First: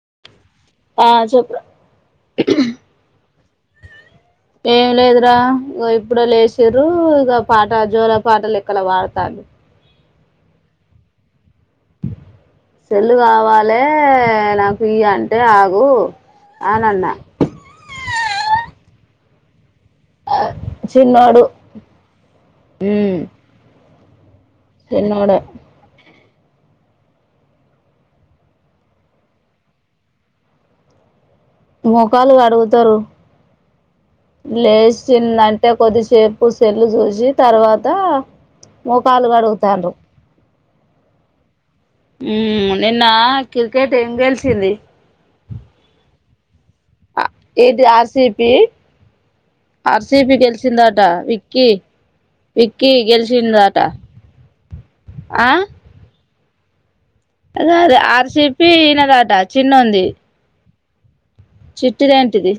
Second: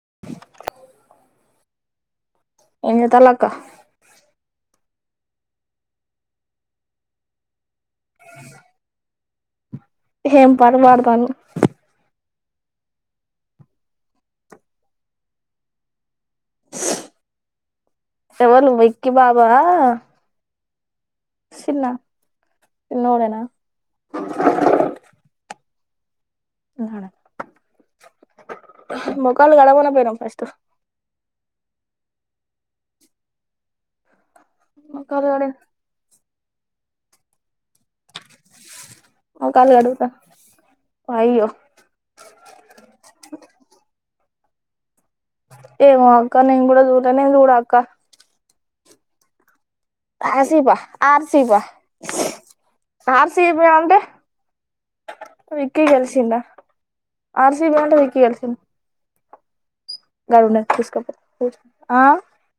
[unintelligible] ఆ చెప్పు ఏ చేత్తన్నావ్ కుక్క [unintelligible] ఏం లేదురా ఇ ఇప్పుడ లేసి్ర ఇక పాట జోర పాటలు ఇక్కడ వాడతారు [unintelligible] సెల్ కావాలి నాకు ఈ, అంటే ఆగు అని అన్నా సవలు విక్కి బాబా చిన్నోడు చిన్న అ [inaudible] చిన్నోడే మోఖా ళ్ల కడగపోనవు ఫస్ట్ మఖా లు క డుగుతరు మొఖాలు కడి లేసిందంటే కొద్దిసేపు సెల్ చూసి తర్వాత అా మొఖాలు కడుగుతారు పైయో ఉమ్ నిన్న క్రికెట్ ఎం టేల్స్ చి ర్రీ ఏమో అక్క నేను కూడా చుత్ ఏది R C B R C B ఆర్సీపా గెలిచందాట ఆర్సీపా విక్కీ, విక్కీ ఆర్సీపీ గెలిచందట అంటే ఆహ్ విక్కీ గెలిచిందా అదే ఆర్సీబీ అంటే అదే విక్కీ ఆర్ సి గెలిచింది బి విన్నర్ అట చిన్నోది తీసుకెళ్తా చిట్టిది ఏంటిది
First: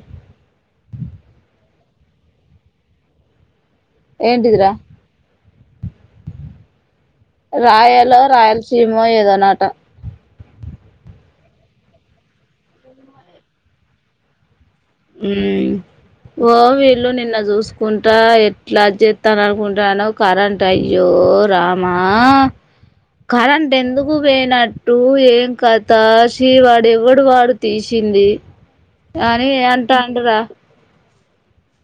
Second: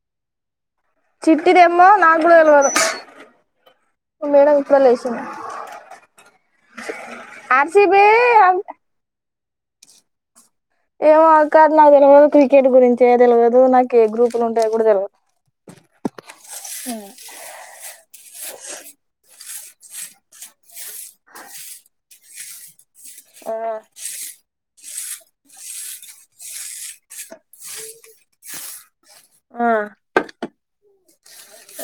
చిట్టిదేమో నాకు కూడా తెల్వదు ఈ మేడం ఏంటిదిరా ఇప్పుడే లేసింది ఆర్సీబీ రాయలో అంటే రాయలసీమ ఏదోనటా [unintelligible] ఏమో అక్క నాకు తెలియదు, క్రికెట్ గురించే తెల్వదు నాకు ఏ గ్రూపులు ఉంట ఉమ్ ఓ వీళ్ళు నిన్న చూసుకుంట ఎట్లా చేస్తాను అనుకుంటున్నానో కరెంట్ అయ్యో రామా, ఆ కరెంట్ ఎందుకు పోయినట్టు ఏం కథ శ్రీవాడు ఎవడు వాడు తీసింది కాని ఆ అ తాండ్ర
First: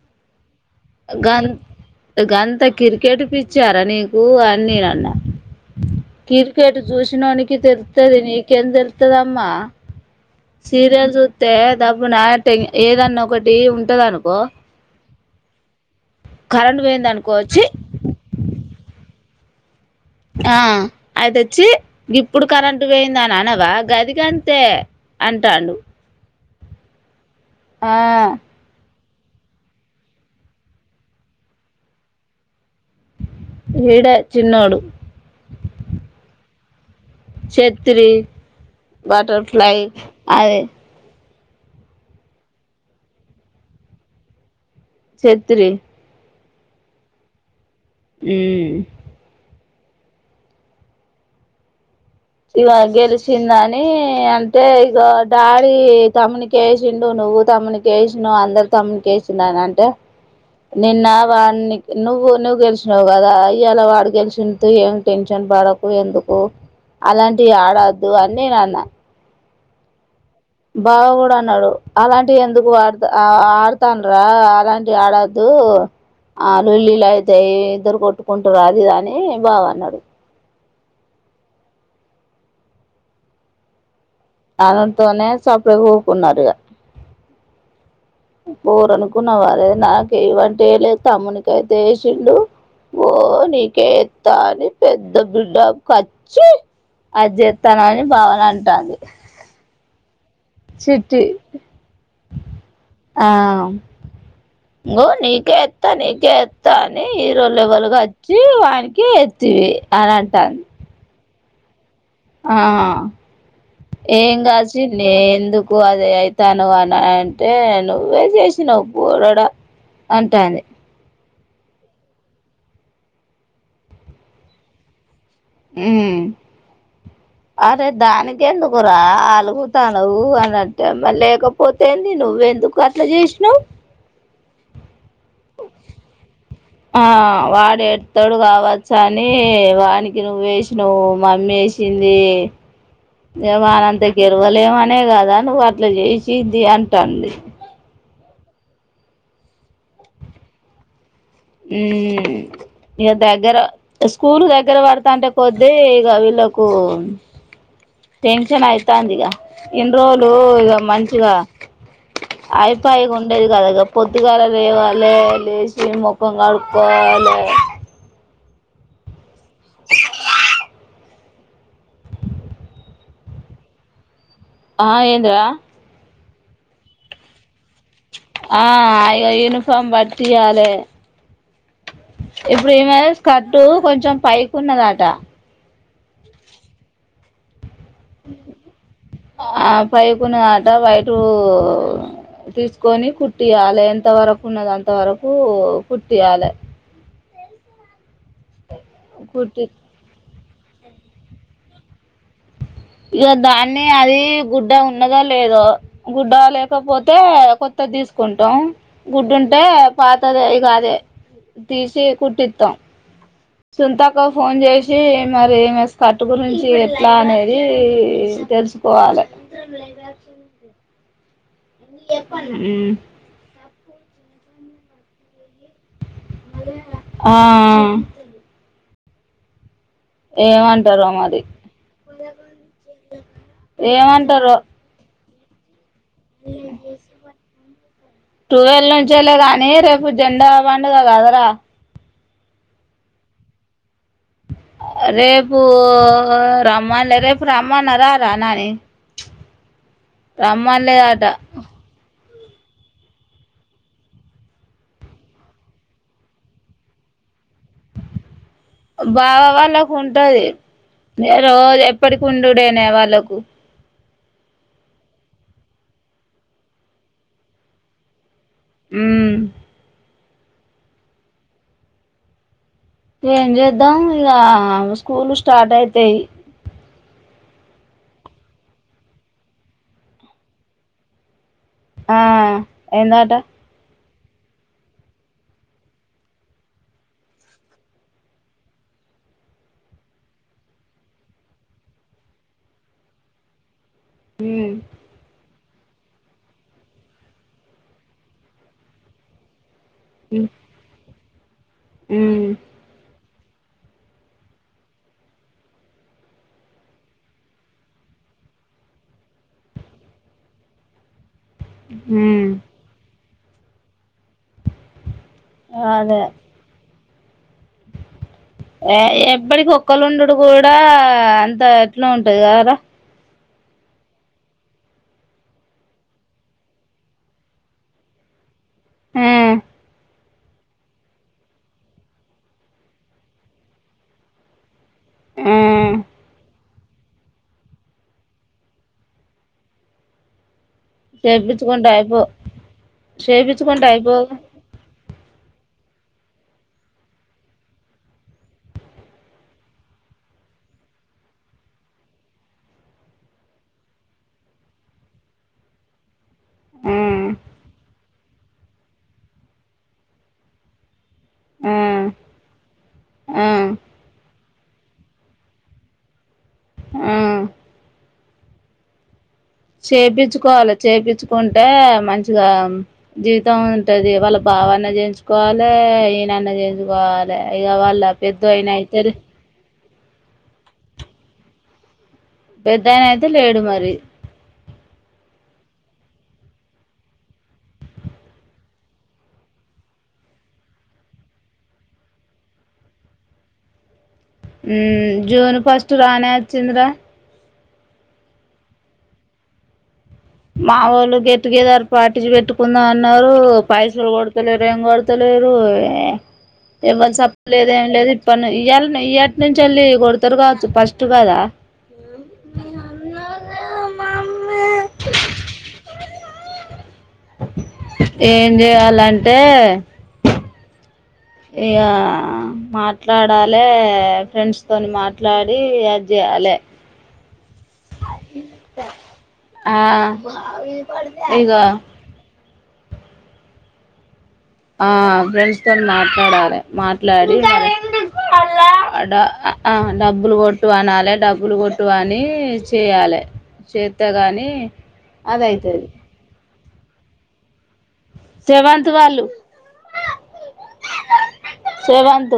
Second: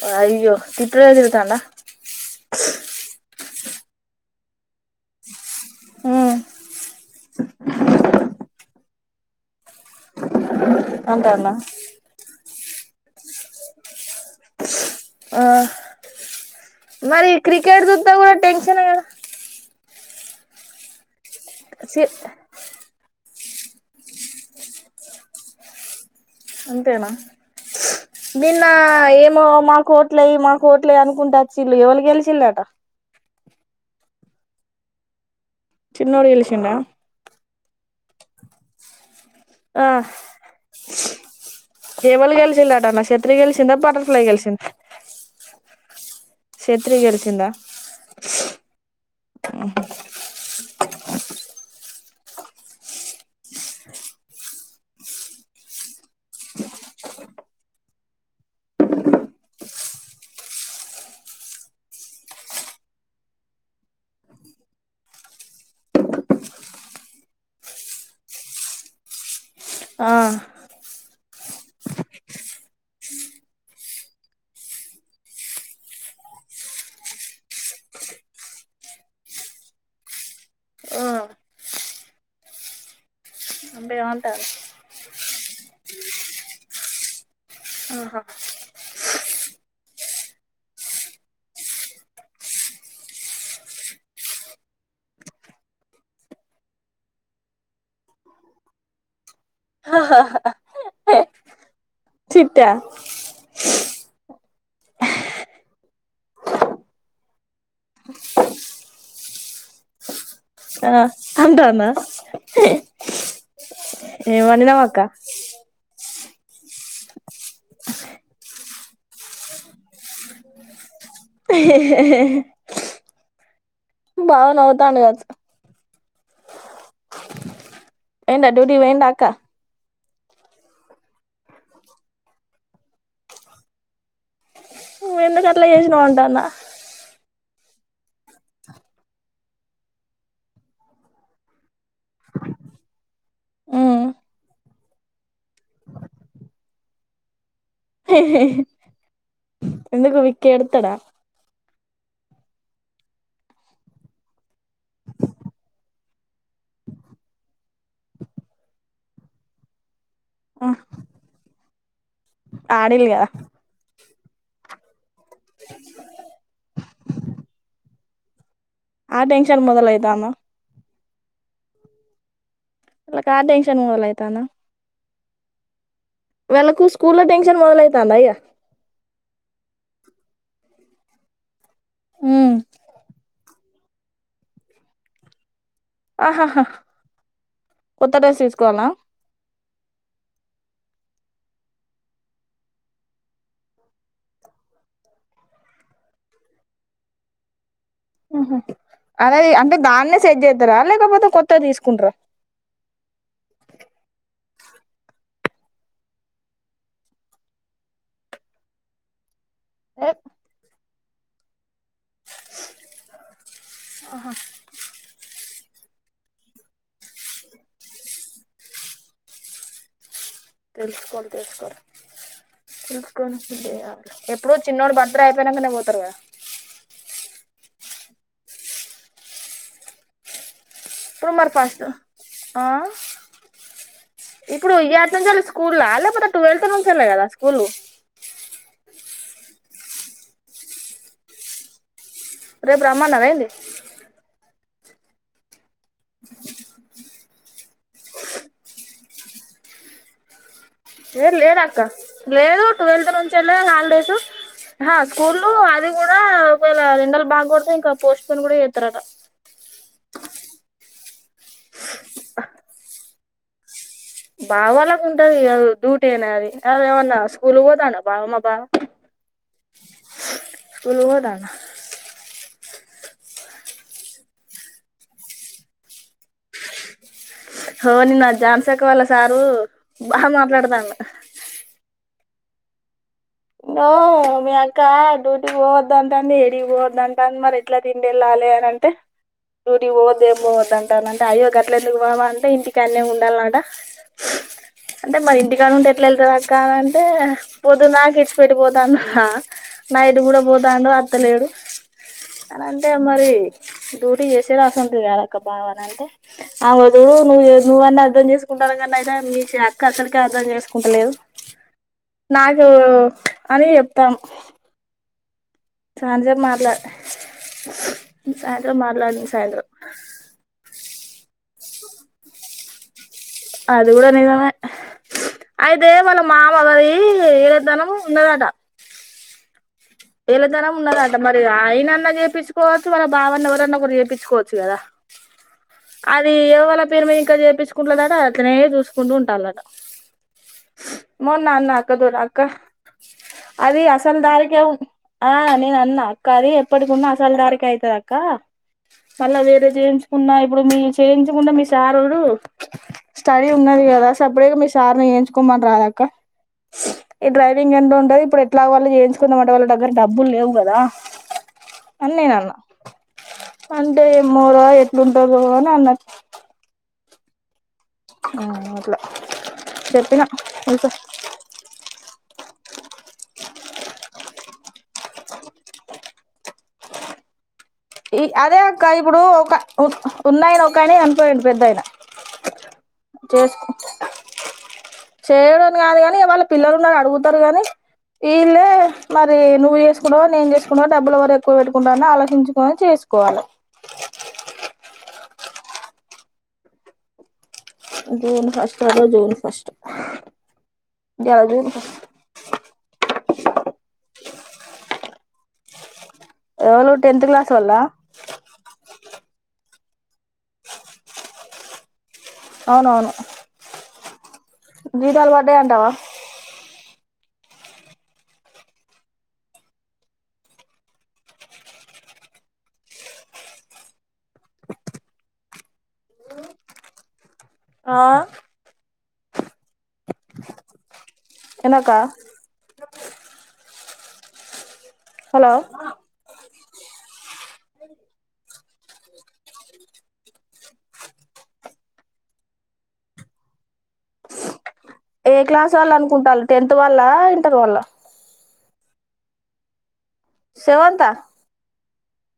వ అయ్యో తిట్టుడే గన్ తిడతాండా గన్ంత క్రికెట్ ప [inaudible] ఇ చ్చారా నీకు, అని నేనన్న ఉమ్ కి ర్ కేట్ చూసిన నోనికితెలుతది నీకేం తెలుతదమ్మా సీరియల్ అంటాండా సూత్తే దబ్బు నా ఏదన్నా ఒకటి ఉంటద అనుకో ఆ మరి పోయిందనుకో ఛీ క్రికెట్ చూస్తే కూడా టెన్షన్ ఏ గా ఆ అయితే చ్చి ఛీ ఇప్పుడు కరెంట్ టు పోయింద అని అనవా గదిగాంతే అంటాండు అంతేనా ఆ నిన్న ఏమో మా కోట్ల్య మా కోట్లయ అనుకుంటా వచిల్లు ఎవరు గెలిచినరట. ఏడ చిన్నోడు చిన్నోడు గెలిచిండా చెత్రీ బటర్ ఫ్లై అ ఎవరు గెలిచిందట అన్న చత్రి గెలిచిందా బటర్ ఫ్లై గెలిచిందా చెత్రి చెత్రి గెలిచిందా మ్మ్ హ ఇక గెలిచిందని అంటే ఇక డాడీ తమ్మునికి వేసిండు. నువ్వు తమ్మునికి వేసిన అందరు తమ్మునికి వేసిండ అని అంటే, నిన్న వాడిని నువ్వు నువ్వు గెలిచినావు కదా ఇ య్యలా వాడు గెలిచిండు తు ఏం టెన్షన్ పడకు. ఎందుకు అలాంటివి ఆడద్దు అని నేను అన్నా. ఆ బావ కూడా అన్నాడు అలాంటివి ఎందుకు ఆడతా ఆడుతున్నారా అలాంటివి ఆడొద్దు. ఆ లొల్లిలైతయి ఇద్దరు కొట్టుకుంటారు. అది ఇది అని బావ అన్నారు. ఆ అంటే ఏమన్ టర్ తనే సప్పుడు కుకున్నారు ఇగ ఆహా పోరనుకున్న వాళ నాక ఏవంటే ఎయ్య లేదు. తమ్ముని కైతే ఏసిండు. ఓ నీకే ఎత్తా అని పెద్ద బిడ్డ కచ్చి అది చేత్తానని బావన అంటాంది. చిట్టి చిట్ట ఆ ఇగో నీకే ఎత్తా నీకేత్తా అని హీరో లెవెల్ గ వచ్చి వానికి ఎత్తివి అని అంటాండు. అంటుందా హ ఏం కాదు శ్రీ ఎందుకు అదే ఆయితు తను అన అంటే నువ్వే చేసినవ్ పోరడ అంటాంది ఇహ్ ఇహ బావ నవ్వుతాండు కావచ్చు ఊ అరే దానికి పోయిండా డ్యూటీకి ఎందుకురా పోయిండా అక్క అలుగుతా నువ్వు అని అంట లేకపోతేంది నువ్వ ఎందుకు అట్లా చేసినావ్ నువ్వెందుకు అట్ల చేసినవ్ అంటుండా ఆ వాడు ఎడతాడు కావచ్చ అని వాడినికి నువ్వు వేసినవ్వు మమ్మీ వేసింది. వాణిఅంత గెలవలేమనే కదా నువ్వు అట్లా చేసింది అంటంది. ఎందుకు విక్కీ ఎడుతడా ఉ ఇగ దగ్గర స్కూల్ దగ్గర పడతాంటే కొద్దీ ఇగ వీళ్ళకూ, టెన్షన్ అయితాంది ఇగా ఇం రోలూ ఇగ మంచిగా హై ఫై ఆడిల్లు గా కదా ఉండేది గదా ఇగ పొద్దుగాలే లేేవాల్ లే లేశీ మొ పోవాలే ఆ టెన్ష న్షన్ మొదలైతాందా వాళ్ళకి ఆ టెన్షన్ మొదలైతాందా ఆ ఏంద్రా వాళ్ళకూ స్కూల్ లో టెన్ష ఆ ఇగ యూనిఫార్మ్ బట్ ట్టియా లే ఇప్పుడు ఏమది స్కర్ట్ టూ కొంచెం పైకున్న దటా ఆహాహా కొత్త డ్రెస్ తీసుకోవాల్నా పైకున్న దట వైటూ తీసుకొని కుట్టీయ్యాలే ఎంత వరకు ఉన్నది అంత వరకూ కుట్టీయ్యాలే. ఆహా అలాది కుట్టి అంటే దాన్నే చెక్ చేతరా లేకపోతే కొత్తది తీసుకుంటరా. ఇగ దాన్నే అదీ గుడ్డ ఉన్నదో లేదో, గుడ్డ లేకపోతే కొత్తది తీసుకుంటం. గుడ్డు ఉం టే పాతదే ఇగా అదే. తీశీ కుట్టితం సుంతక్కకు ఫోన్ చేశీ మరీ కట్టు గురించి ఎట్లా అనేదీ తెలుసుకోవాలె. తెల్సుకోవలి తెల్సకో మ్మ్. తెల్సుకొనికి లేదా ఎప్పుడు చిన్నోడి బర్త్డే అయిపోయినంకనే పోతరు కదా ఆ ఏ వం ఇప్పుడు మరి ఫస్ట్ ఆ ఏమంటారో ఇప్పుడు ఇయ్యాటినించేలి స్క స్కూల్లా లేప్ తే ట్వెల్వెత్ నుంచల్లే కదా స్కూళ్లు టూవెల్ నుంచేల్లే గానీ రేపు జెండా పండుగ కదరా రేపు రామన్నరా ఏంది రేపు రమ్మన్లే రేపు రమ్మన్న రా రా నాని రమ ఏ లే ఏ టక్క లేదు ట్వెల్త్ నుంచళ్ళ హాలిడేస్ స్కూల్ అ అది కూడా ఒకవేళ ఎండలు బాగ కొడతె ఇంకా పోస్ట్ కూడా ఇతారట బావ వాళ్ళకు ఉంటది రోజు ఎప్పటికి ఉండుడనే వాళ్ళకు బావ వాళ్ళకు ఉంటది అ డ్యూటీ అయినా అది అద ఏమన్నా స్కూల్ పోదాం బావ మా మ్ ఉరు పోతన ఏం చేద్దాం ఇక స్కూల్ స్టార్ట్ అయితాయి హ నిన్న జాన్సేఖ వాళ్ళ సారు బాగా మాట్లాడతాండూ ఆ ఎందట సో మీ అక్క డూకి పోవద్దంత అంది ఎడిగి పోవద్దంత అంది మరి ఎట్లా తిండి వెళ్ళాలి అంటే, డ్యూటీకి పోవద్ ఏమి పోవద్దంటాన అంటే అయ్యో గట్ల ఎట్ల ఎందుకు బాబ అంటే ఇంటికి అన్న ఉండాల అంట ఉమ్ అంటే మరి ఇంటికి ం ఎట్ల అక్క అంటే పొదు నా ఇ ఇడిచి పెట్టి పోతాండ్ర కా నైట్ కూద పోతండు అ పత్తనే ఏడు ఉమ్ అనంటే మరి డూటీ చేసేదిసంటంది ఎరక్క బావ అని అంటే, ఆ వధుడు నువ్వు నువ్వన్న అర్థం చేసుకుంటా కనీ అయితే మీ అక్క అక్కడిక అర్థం చేసుకుంటలేదు. ఉమ్ నాగ అని చెప్తాం సాంజా మాట్లా మాట్లాడింది ఎప్పడి సాయంత్రం కుక్కలుండుడు కూడా అంత ఎట్లా ఉంటది కారా అది కూడా నిజమే అయితే వాళ్ళ మామగారి ఏడేతనం ఉన్నదట ఆ వీళదరం ఉన్నదంట మరి ఆయనన్నా చేయిించుకోవచ్చు మన బావన్న ఎవరన్నా కూడా చేయిించుకోవచ్చు కదా ఉమ్ అది ఎవల పేరుమ ఇంకా చేయిుకుంటుదట అతనే చూసుకుంటూ ఉంటాాలట మో నాన్న చేపించుకుంటే అక్క దూర అయిపో అక్క అది చేపించుకుంటే అసలు అయిపోవు దారికి ఆ నేను అన్నా అక్క అది ఎప్పటికిన్నా అసలు దారఖ అవుతుది అక్క మళ్ళా వేరే చేయించుకున్న ఇప్పుడు మీ చేయించుకున్న మీ సార్ స్టడీ ఉన్నది కదా సపరేట్ గా మీ సార్ని చేయించుకోమని రాద అక్క ఉమ్ ఈ డైవింగ్ ఎంతండ ఇప్పు ఎలా వాళ చేయించుందన్నమా వాళు అ డబ్బులు లేవుగాద ఉమ్ అన్ననాన్నా ఉమ్ పంట మోరా ఎట్లుంటాదొ అన్నది ఆ ఆ అట్లా చెప్పిన చేపించుకోవాలి చేపించుకుంటే మంచి మంచిగా జీవితం ఉంటది వాళ్ళ బావన్న చేయించుకోవాలె ఈయనన్న చేయించుకోవాలె ఈ అదే అక్క ఇప్పుడు ఒక ఉన్నాయన ఒకాయనే చనిపోయిండు పెద్దాయినా పెద్దాయన అయితే లేడు మరి చేయడంని కాదు కాని వాళ్ళ పిల్లలు ఉన్నరు అడుగుతారు కానీ వీళ్ళే మరి నువ్వు చేసుకుంటవ నేను చేసుకుంటవా డబ్బులు ఎ వర ఎక్కువ పెట్టుకుంటావ అని ఆలోచించుకని చేసుకోవాలి హ్మ్ జూన్ ఫస్ట్ రానే వచ్చింద్ర జూన్ ఫస్ట్ అదే జూన్ ఫస్ట్ మా వోళ్ళు ఇవాళ జూన్ గెట్టుగెదర్ ఫస్ట్ పార్టీ పెట్టుకుందాం అన్నా ఎవరు పైసలు కొడతలేరు ఏం కొడతలేరు ఏ ఎవలు ఎవ్వని టెన్త్ క్లాస్ చెప్పలేదు వాళ్ళ ఏం లేదు ఇప్ప ఇయ్యాల ఇయ్యాలటి నుంచి వెళ్ళి కొడతారు కావచ్చు ఫస్ట్ కదా అవునవును నీది అలవాటే అంటావా ఏం చేయాలంటే ఇగా మాట్లాడాలే ఫ్రెండ్స్ తోని మాట్లాడి యాది చేయాలి ఆ ఆ ఎనకా ఆ హలో ఫ్రెండ్స్ దం మాట్లాడారే మాట్లాడి డబ్బులు కొట్టు అనాలి డబ్బులు కొట్టు అని చేయాలి చేస్త కాని ఏ క్లాస్ వాళ్ళు అనుకుంటారు టెన్త్ వాల్ళ ఇంటర్ వాల్ల జవంత్ వాళ్ళు శవంత సవతు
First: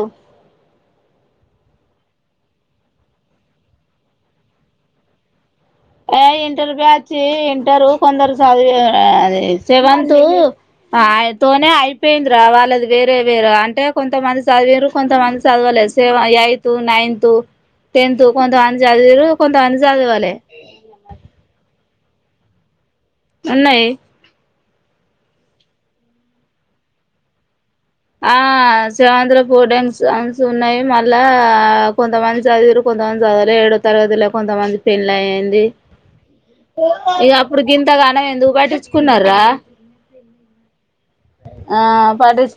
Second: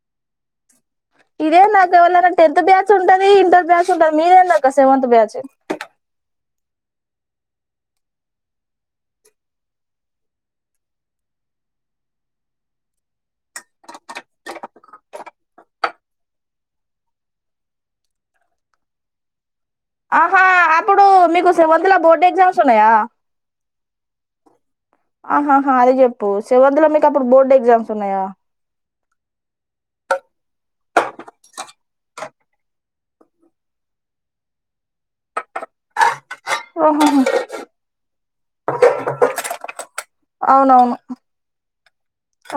ఇదే నాకు ఎవళనా టెన్త్ బ్యాచ్ ఉంటది ఇంటర్ బ్యాచ్ ఉంటది మీరే నాక సెవెంత్ బ్యాచ్ ఇంటర్ బ్యాచ్చి ఇంటరు కొందరు చదివ సెవెన్త్ తనే అయిపోయింది రా వాళ్ళది వేరే వేరే అంటే కొంతమంది చదివరు కొంతమంది చదవలేదు సెవ ఎయిత్ నైన్త్ టెన్త్ కొంతమంది చదివరు కొంతగాని జదు వాల ఇప్పుడు మీకుస కొంతందులా బోర్డ్ ఎగ్జమ్సయా ఉన్నాయి ఆహాహా అదే చెప్పు సెవెంత్ లో మీకు అప్పుడు బోర్డు ఎగ్జామ్ ఆ సవాండ్ర పోడన్స్ ఉన్నాయి మ లా కొంతమంది చదివురు కొంతమంది చదివలే ఏడో తరగతిలో కొంతమంది పెళ్లి అయ్యంది ఓహోహో ఇక అప్పుడు గింతగానం ఎందు పట్టించుకున్నారా అవునవును ఆ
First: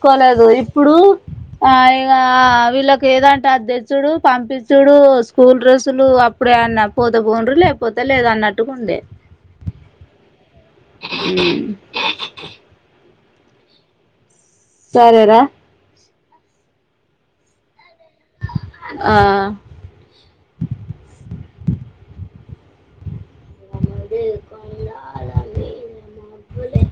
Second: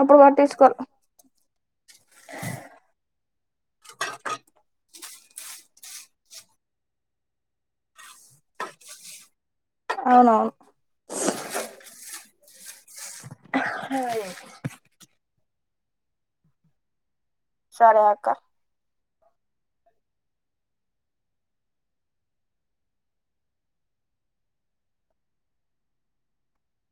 అప్పుడు పట్టించుకోరు ఇప్పుడు ఆ ఇ వీళ్ళకి లేదంటే అది తెచ్చుడు పంపించుడు స్కూల్ డ్రెస్సులు అప్పుడే అన్న పోతే పొండ్రి లేకపోతే లేదన్నట్టుగా ఉండే అవునవును ఉమ్ అ సరేరా సరే అక్క ఆ ఏమండి కొళాల అండి మేము మలే